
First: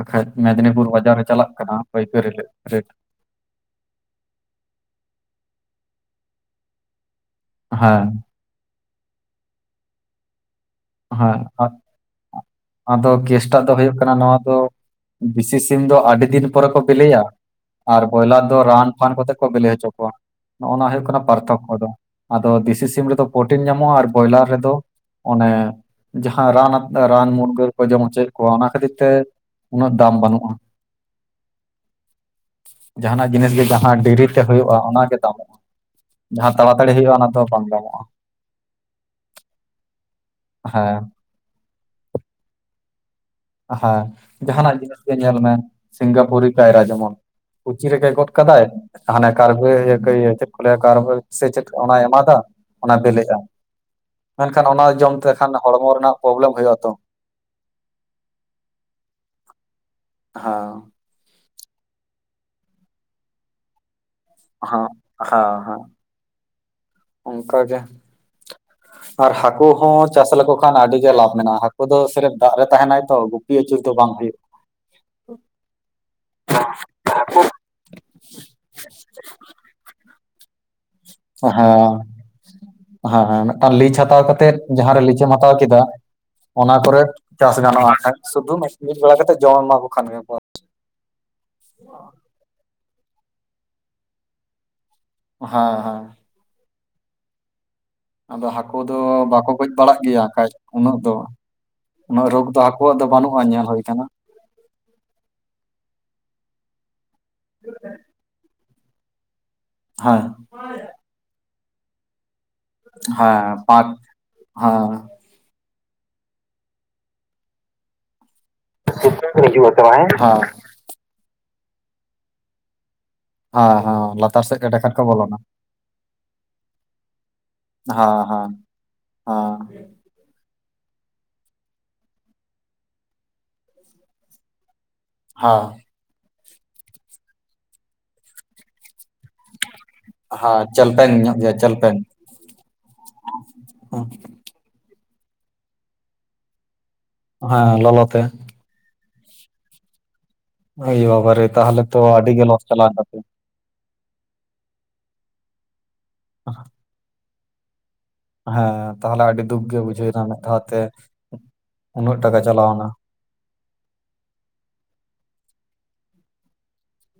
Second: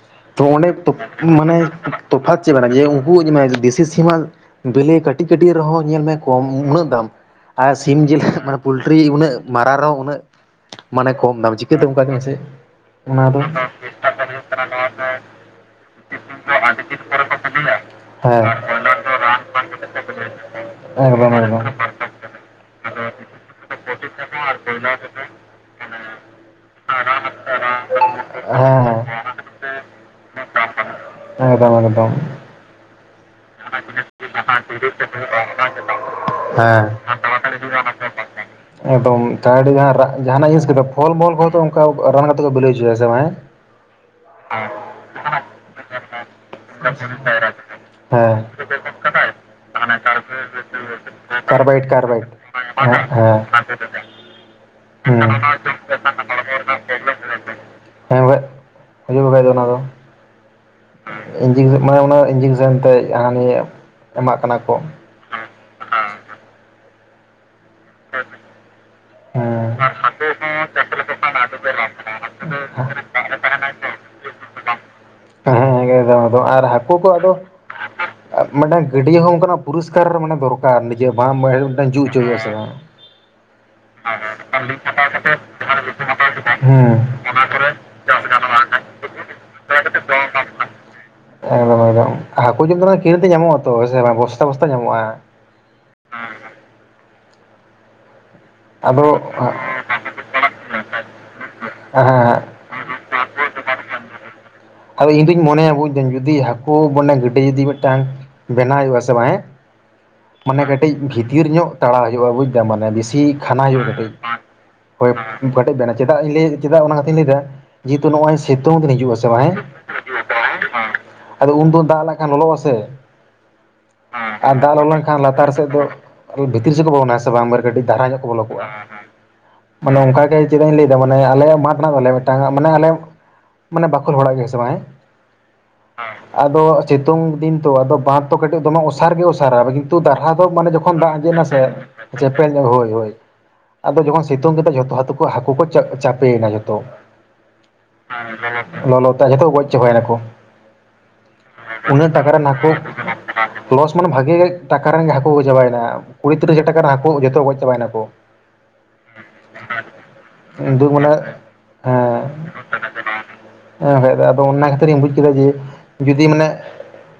ᱵᱟᱠᱷᱟᱡ ᱛᱚ ᱚᱸᱰᱮ ᱢᱮᱫᱽᱱᱤᱯᱩᱨ ᱵᱟᱡᱟᱨᱮ ᱪᱟᱞᱟᱜ ᱠᱟᱱᱟ ᱯᱟᱹᱭᱠᱟᱹᱨᱤ ᱨᱮᱹᱴ ᱵᱩᱡ ᱢᱮ ᱫᱤᱥᱤ ᱥᱤᱢᱟᱹᱜ ᱵᱮᱞᱮ ᱠᱟᱹᱴᱤᱡ ᱠᱟᱹᱴᱤᱡ ᱨᱮ ᱦᱚᱸ ᱧᱮᱞ ᱢᱮ ᱠᱚᱢ ᱩᱱᱟᱹᱜ ᱫᱟᱢ ᱟᱨ ᱥᱤᱢ ᱦᱮᱸ ᱡᱤᱞ ᱢᱟᱱᱮ ᱯᱚᱞᱴᱨᱤ ᱩᱱᱟᱹᱜ ᱢᱟᱨᱟᱝ ᱨᱮᱦᱚᱸ ᱩᱱᱟᱹᱜ ᱢᱟᱱᱮ ᱦᱮᱸ ᱠᱚᱢ ᱫᱟᱢ ᱪᱤᱠᱟᱹᱛᱮ ᱚᱱᱠᱟ ᱜᱮ ᱢᱟᱥᱮ ᱟᱫᱚ ᱠᱥᱴᱟᱜ ᱫᱚ ᱦᱩᱭᱩᱜ ᱠᱟᱱᱟ ᱱᱚᱣᱟ ᱫᱚ ᱵᱮᱥᱤ ᱥᱤᱢ ᱫᱚ ᱟᱹᱰᱤ ᱫᱤᱱ ᱯᱚᱨᱮ ᱠᱚ ᱵᱤᱞᱤᱭᱟ ᱟᱨ ᱵᱚᱭᱞᱟᱨ ᱦᱮᱸ ᱫᱚ ᱨᱟᱱ ᱯᱷᱟᱱ ᱠᱚ ᱠᱟᱛᱮ ᱠᱚ ᱵᱤᱞᱤ ᱦᱚᱪᱚ ᱠᱚᱣᱟ ᱱᱚᱜ ᱱᱟ ᱦᱩᱭᱩᱜᱜ ᱮᱠᱫᱚᱢ ᱯᱟᱟᱨ ᱮᱠᱫᱚᱢ ᱦᱮᱸ ᱦᱮᱸ ᱛᱷᱚᱠᱫᱚ ᱟᱫᱚ ᱫᱮᱥᱤ ᱥᱤᱢ ᱨᱮᱫᱚ ᱯᱨᱚᱴᱤᱱ ᱧᱟᱢᱚᱜᱼᱟ ᱟᱨ ᱵᱚᱭᱞᱟᱨ ᱨᱮᱫᱚ ᱚᱱᱮ ᱡᱟᱦᱟᱸ ᱨᱟᱱ ᱨᱟᱱ ᱢᱩᱨᱜᱟᱹᱱ ᱠᱚ ᱡᱚᱢ ᱦᱚᱪᱚᱭᱮᱫ ᱠᱚᱣᱟ ᱚᱱᱟ ᱠᱷᱟᱹᱛᱤᱨ ᱛᱮ ᱩᱱᱟᱹᱜ ᱫᱟᱢ ᱵᱟᱹᱱᱩᱜᱼᱟ ᱮᱠᱫᱚᱢ ᱮᱠᱫᱚᱢ ᱡᱟᱦᱟᱱᱟᱜ ᱡᱤᱱᱤᱥ ᱜᱮ ᱡᱟᱦᱟᱸ ᱰᱮᱨᱤ ᱛᱮ ᱦᱩᱭᱩᱜᱼᱟ ᱚᱱᱟᱜᱮ ᱫᱟᱢᱚᱜᱼᱟ ᱡᱟᱦᱟᱸ ᱛᱟᱲᱟᱛᱟᱹᱲᱤ ᱦᱩᱭᱩᱜᱼᱟ ᱚᱱᱟ ᱫᱚ ᱵᱟᱝ ᱫᱟᱢᱚᱜᱼᱟ ᱮᱠ ᱫᱚᱢ ᱡᱟᱦᱟᱸᱭ ᱴᱷᱮᱱ ᱡᱟᱸᱦᱟ ᱱᱟᱜ ᱡᱤᱱᱤᱥ ᱦᱮᱸ ᱯᱷᱚᱞ ᱢᱚᱞ ᱠᱚ ᱨᱮ ᱫᱚ ᱚᱱᱠᱟᱣ ᱨᱟᱱ ᱠᱟᱛᱮ ᱠᱚ ᱵᱤᱞᱤ ᱦᱚᱪᱚᱭᱟ ᱦᱮᱸ ᱥᱮ ᱵᱟᱝ ᱦᱮᱸ? ᱦᱮᱸ ᱡᱟᱦᱟᱱᱟᱜ ᱡᱤᱱᱤᱥ ᱜᱮ ᱧᱮᱞ ᱢᱮ ᱥᱤᱝᱜᱟᱯᱩᱨᱤ ᱠᱟᱭᱨᱟ ᱡᱮᱢᱚᱱ ᱠᱩᱪᱤ ᱨᱮ ᱜᱮ ᱜᱚᱫ ᱦᱮᱸ ᱠᱟᱫᱟᱭ ᱦᱟᱱᱮ ᱠᱟᱨᱵᱚᱭᱮ ᱪᱮᱫ ᱠᱚ ᱞᱟᱹᱭᱟ ᱠᱟᱨᱵᱚᱭᱮᱰ ᱥᱮ ᱪᱮᱫ ᱚᱱᱟᱭ ᱮᱢᱟᱫᱟ᱾ ᱚᱱᱟ ᱵᱮᱞᱮᱜᱼᱟ [inaudible] ᱢᱮᱱᱠᱷᱟᱱ ᱚᱱᱟ ᱡᱚᱢ ᱛᱮᱠᱷᱟᱱ ᱦᱚᱲᱢᱚ ᱨᱮᱱᱟᱜ ᱯᱨᱚᱵᱞᱮᱢ ᱦᱩᱭᱩᱜ ᱟᱛᱚ ᱦᱮᱸ ᱵᱟᱠᱷᱟᱡ ᱦᱤᱡᱩᱜ ᱵᱟᱠᱷᱟᱡ ᱫᱚ ᱚᱱᱟ ᱫᱚ᱾ ᱦᱚᱸᱻ ᱚᱱᱟ ᱤᱧᱡᱮᱠᱥᱮᱱ ᱛᱮ ᱦᱟᱱᱟ ᱱᱤᱭᱟᱹ ᱮᱢᱟᱜ ᱠᱟᱱᱟ ᱠᱚ ᱦᱮᱸ ᱦᱮᱸ ᱦᱮᱸ ᱚᱱᱠᱟ ᱜᱮ ᱟᱨ ᱦᱟᱹᱠᱩ ᱦᱚᱸ ᱪᱟᱥ ᱞᱮᱠᱚ ᱠᱷᱟᱱ ᱟᱹᱰᱤ ᱜᱮ ᱞᱟᱵᱷ ᱢᱮᱱᱟᱜᱼᱟ ᱦᱟᱹᱠᱩ ᱫᱚ ᱫᱟᱜ ᱨᱮ ᱛᱟᱦᱮᱱᱟᱭ ᱛᱚ ᱜᱩᱯᱤ ᱟᱹᱪᱩᱨ ᱫᱚ ᱵᱟᱝ ᱦᱩᱭᱩᱜᱼᱟ ᱦᱮᱸ ᱦᱮᱸ ᱟᱨ ᱦᱟᱹᱠᱩ ᱠᱚᱣᱟᱜ ᱫᱚ ᱢᱤᱫᱴᱟᱝ ᱜᱟᱹᱰᱭᱟᱹ ᱦᱚᱸ ᱚᱱᱠᱟ ᱯᱚᱨᱤᱥᱠᱟᱨ ᱢᱟᱱᱮ ᱫᱚᱨᱠᱟᱨ ᱵᱟᱠᱷᱟᱡ ᱦᱩᱭᱩᱜ ᱵᱟᱠᱷᱟᱡ ᱫᱚ ᱚᱱᱟ ᱫᱚ ᱤᱧᱡᱮᱠᱥᱮᱱ ᱢᱟᱱᱮ ᱚᱱᱟ ᱤᱧᱡᱮᱠᱥᱮᱱ ᱛᱮ ᱦᱟᱱᱟ ᱱᱤᱭᱟᱹ ᱮᱢᱟᱜ ᱠᱟᱱᱟ ᱠᱚ ᱦᱮᱸ ᱦᱮᱸ ᱮᱠᱫᱚᱢ ᱮᱠᱫᱚᱢ ᱱᱤᱡᱮ ᱵᱟᱢ ᱢᱤᱫᱴᱟᱝ ᱡᱩ ᱦᱚᱪᱚ ᱦᱩᱭᱩᱜᱼᱟ ᱥᱮ ᱵᱟᱝ ᱦᱮᱸ ᱦᱮᱸ ᱢᱤᱫᱴᱟᱹᱝ ᱞᱤᱡᱽ ᱦᱟᱛᱟᱣ ᱠᱟᱛᱮ ᱛᱮᱫ ᱡᱟᱦᱟᱸ ᱨᱮ ᱞᱤᱪ ᱮᱢ ᱦᱟᱛᱟᱣ ᱠᱮᱫᱟ ᱚᱱᱟ ᱦᱮᱸ ᱠᱚᱨᱮ ᱪᱟᱥ ᱜᱟᱱᱚᱜᱼᱟ ᱤᱠᱷᱟ. ᱡ ᱥᱩᱫᱩ ᱢᱤᱫ ᱵᱮᱲᱟ ᱠᱟᱛᱮᱫ ᱡᱚᱢ ᱮᱢᱟ ᱠᱚ ᱠᱷᱟᱱ ᱜᱮ ᱮᱠᱫᱚᱢ ᱦᱟᱹᱠᱩ ᱡᱚᱢ ᱠᱤᱨᱤᱧ ᱛᱮ ᱧᱟᱢᱚᱜ ᱟ ᱛᱚ ᱥᱮ ᱵᱟᱝ ᱵᱚᱥᱛᱟ ᱵᱚᱥᱛᱟ ᱧᱟᱢᱚᱜᱼᱟ ᱦᱮᱸ ᱦᱮᱸ ᱟᱫᱚ ᱦᱟᱹᱠᱩ ᱫᱚ ᱟᱫᱚ ᱵᱟᱠᱚ ᱜᱚᱡ ᱵᱟᱲᱟᱜ ᱜᱮᱭᱟ ᱠᱷᱟᱡ ᱩᱱᱟᱹᱜ ᱫᱚ ᱩᱱᱟᱹᱜ ᱦᱮᱸ ᱨᱳᱜᱽ ᱫᱚ ᱟᱵᱚᱣᱟᱜ ᱫᱚ ᱵᱟᱹᱱᱩᱜᱼᱟ ᱧᱮᱞ ᱦᱩᱭ ᱟᱠᱟᱱᱟ ᱟᱫᱚ ᱤᱧ ᱫᱩᱧ ᱢᱚᱱᱮ ᱟᱹᱜᱩ ᱮᱱᱟᱹᱧ ᱡᱩᱫᱤ ᱦᱟᱹᱠᱩ ᱢᱮ ᱜᱤᱰᱮ ᱡᱩᱫᱤ ᱢᱤᱫᱴᱟᱝ ᱵᱮᱱᱟᱣ ᱦᱩᱭᱩᱜ ᱟᱥᱮ ᱵᱟᱝ ᱦᱳᱭ ᱢᱟᱱᱮ ᱠᱟᱹᱴᱤᱡ ᱵᱷᱤᱛᱤᱨ ᱧᱚᱜ ᱛᱟᱲᱟᱣ ᱦᱩᱭᱩᱜᱼᱟ ᱵᱩᱡ ᱮᱫᱟ ᱢᱟᱱᱮ ᱵᱮᱥᱤ ᱦᱮᱸ ᱠᱷᱟᱱᱟ ᱯᱟᱸᱪ ᱦᱩᱭᱩᱜᱼᱟ ᱠᱟᱹᱴᱤᱡ ᱦᱮᱸ ᱦᱳᱭ ᱠᱮᱴᱮᱡ ᱵᱮᱱᱟ ᱪᱮᱫᱟᱜ ᱤᱧ ᱞᱟᱹᱭ ᱪᱮᱫᱟᱜ ᱚᱱᱟ ᱠᱟᱛᱷᱟᱧ ᱞᱟᱹᱭᱮᱫᱟ ᱾ ᱡᱮ ᱦᱮᱛᱩ ᱱᱚᱜᱼᱚᱭ ᱥᱤᱛᱩᱝ ᱫᱤᱱ ᱦᱤᱡᱩᱜ ᱟᱥᱮ ᱵᱟᱝ ᱦᱮᱸ ᱟᱫᱚ ᱩᱱᱫᱚ ᱫᱟᱜ ᱞᱟᱜ ᱠᱷᱟᱱ ᱞᱚᱞᱚᱜ ᱟᱥᱮ ᱦᱮᱸ ᱦᱮᱸ ᱞᱟᱛᱟᱨ ᱥᱮᱫ ᱜᱮ ᱰᱮᱠᱟᱨ ᱠᱚ ᱠᱷᱟᱱ ᱵᱚᱞᱚᱱᱟ ᱞᱟᱛᱟᱨ ᱥᱮᱫ ᱫᱚ ᱵᱷᱤᱛᱤᱨ ᱥᱮᱫ ᱠᱚ ᱵᱚᱞᱚᱱᱟ ᱥᱮ ᱵᱟᱝ ᱠᱟᱹᱴᱤᱡ ᱫᱷᱟᱨᱟ ᱧᱚᱜ ᱠᱚ ᱵᱚᱞᱚ ᱠᱚᱜᱼᱟ ᱦᱚᱸ ᱢᱟᱱᱮ ᱚᱱᱠᱟ ᱜᱮ ᱪᱮᱫᱟᱜ ᱤᱧ ᱞᱟᱹᱭᱮᱫᱟ ᱢᱟᱱᱮ ᱟᱞᱮ ᱢᱟᱴᱷ ᱢᱮᱱᱟᱜ ᱛᱟᱞᱮᱭᱟ ᱢᱤᱫᱴᱟᱝ ᱢᱟᱱᱮ ᱟᱞᱮ ᱢᱟᱱᱮ ᱦᱚᱸ ᱟᱫᱚ ᱥᱤᱛᱩᱝ ᱫᱤᱱ ᱛᱚ ᱟᱫᱚ ᱵᱟᱸᱫᱷ ᱫᱚ ᱠᱟᱹᱴᱤᱡ ᱫᱚᱢᱮ ᱚᱥᱟᱨ ᱜᱮ ᱚᱥᱟᱨᱟ ᱵᱷᱟᱹᱜᱤ ᱛᱚ ᱫᱟᱨᱦᱟ ᱫᱚ ᱦᱮᱸ ᱢᱟᱱᱮ ᱡᱚᱠᱷᱚᱱ ᱪᱟᱞᱯᱮᱱ ᱫᱟᱜ ᱟᱸᱡᱮᱫ ᱧᱚᱜ ᱮ ᱜᱮᱭᱟ ᱱᱟᱥᱮ ᱪᱟᱞᱯᱮᱱ ᱥᱤᱛᱩᱝ ᱠᱟᱛᱮᱫ ᱡᱷᱚᱛᱚ ᱦᱟᱹ ᱠᱚ ᱦᱟᱹᱠᱩ ᱠᱚ ᱪᱟᱯᱮᱭᱮᱱᱟ ᱡᱷᱚᱛᱚ ᱦᱮᱸ ᱞᱚᱞᱚ ᱛᱮ ᱞᱚᱞᱚ ᱛᱮ ᱡᱷᱚᱛᱚ ᱠᱚ ᱜᱚᱡ ᱪᱟᱵᱟᱭᱮᱱᱟ ᱠᱚ ᱭᱳ ᱵᱟᱵᱟ ᱨᱮ ᱛᱟᱦᱞᱮ ᱛᱚ ᱟᱹᱰᱤ ᱜᱮ ᱞᱚᱥ ᱦᱟᱹᱠᱩ ᱪᱟᱞᱟᱣᱮᱱ ᱛᱟᱯᱮ ᱞᱚᱥ ᱢᱟᱱᱮ ᱵᱷᱟᱜᱮ ᱴᱟᱠᱟ ᱨᱮᱱ ᱜᱮ ᱦᱟᱹᱠᱩ ᱠᱚ ᱪᱟᱵᱟᱭᱱᱟ ᱠᱩᱲᱤ ᱛᱤᱨ ᱦᱟᱡᱟᱨ ᱴᱟᱠᱟ ᱨᱮᱱ ᱦᱟᱹᱠᱩ ᱡᱚᱛᱚ ᱜᱚᱡ ᱪᱟᱵᱟᱭᱮᱱᱟ ᱠᱚ ᱦᱮᱸ ᱛᱟᱦᱚᱞᱮ ᱟᱹᱰᱤ ᱫᱩᱠ ᱜᱮ ᱵᱩᱡᱷᱟᱹᱣᱮᱱᱟ ᱢᱤᱫ ᱫᱷᱟᱣ ᱛᱮ ᱫᱩ ᱢᱟᱱᱮ ᱩᱱᱟᱹᱜ ᱴᱟᱠᱟ ᱪᱟᱞᱟᱣᱮᱱᱟ ᱦᱮᱸ ᱦᱮᱸ ᱟᱫᱚ ᱚᱱᱟ ᱠᱷᱟᱹᱛᱤᱨᱤᱧ ᱵᱩᱡ ᱠᱮᱫᱟ ᱡᱮ ᱡᱩᱫᱤ ᱢᱟᱱᱮ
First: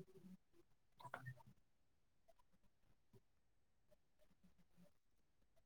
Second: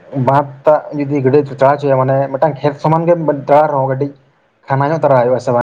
[unintelligible] ᱦᱚᱪᱚᱭᱟ ᱢᱟᱱᱮ ᱢᱤᱫᱴᱟᱝ ᱠᱷᱮᱛ ᱥᱚᱢᱟᱱ ᱜᱮ ᱢᱤᱫ ᱫᱷᱟᱣ ᱨᱮᱦᱚᱸ ᱠᱟᱹᱴᱤᱡ ᱠᱷᱟᱱᱟ ᱦᱚᱸ ᱛᱟᱨᱟ ᱦᱩᱭᱩᱜᱼᱟ ᱥᱮ ᱵᱟᱝ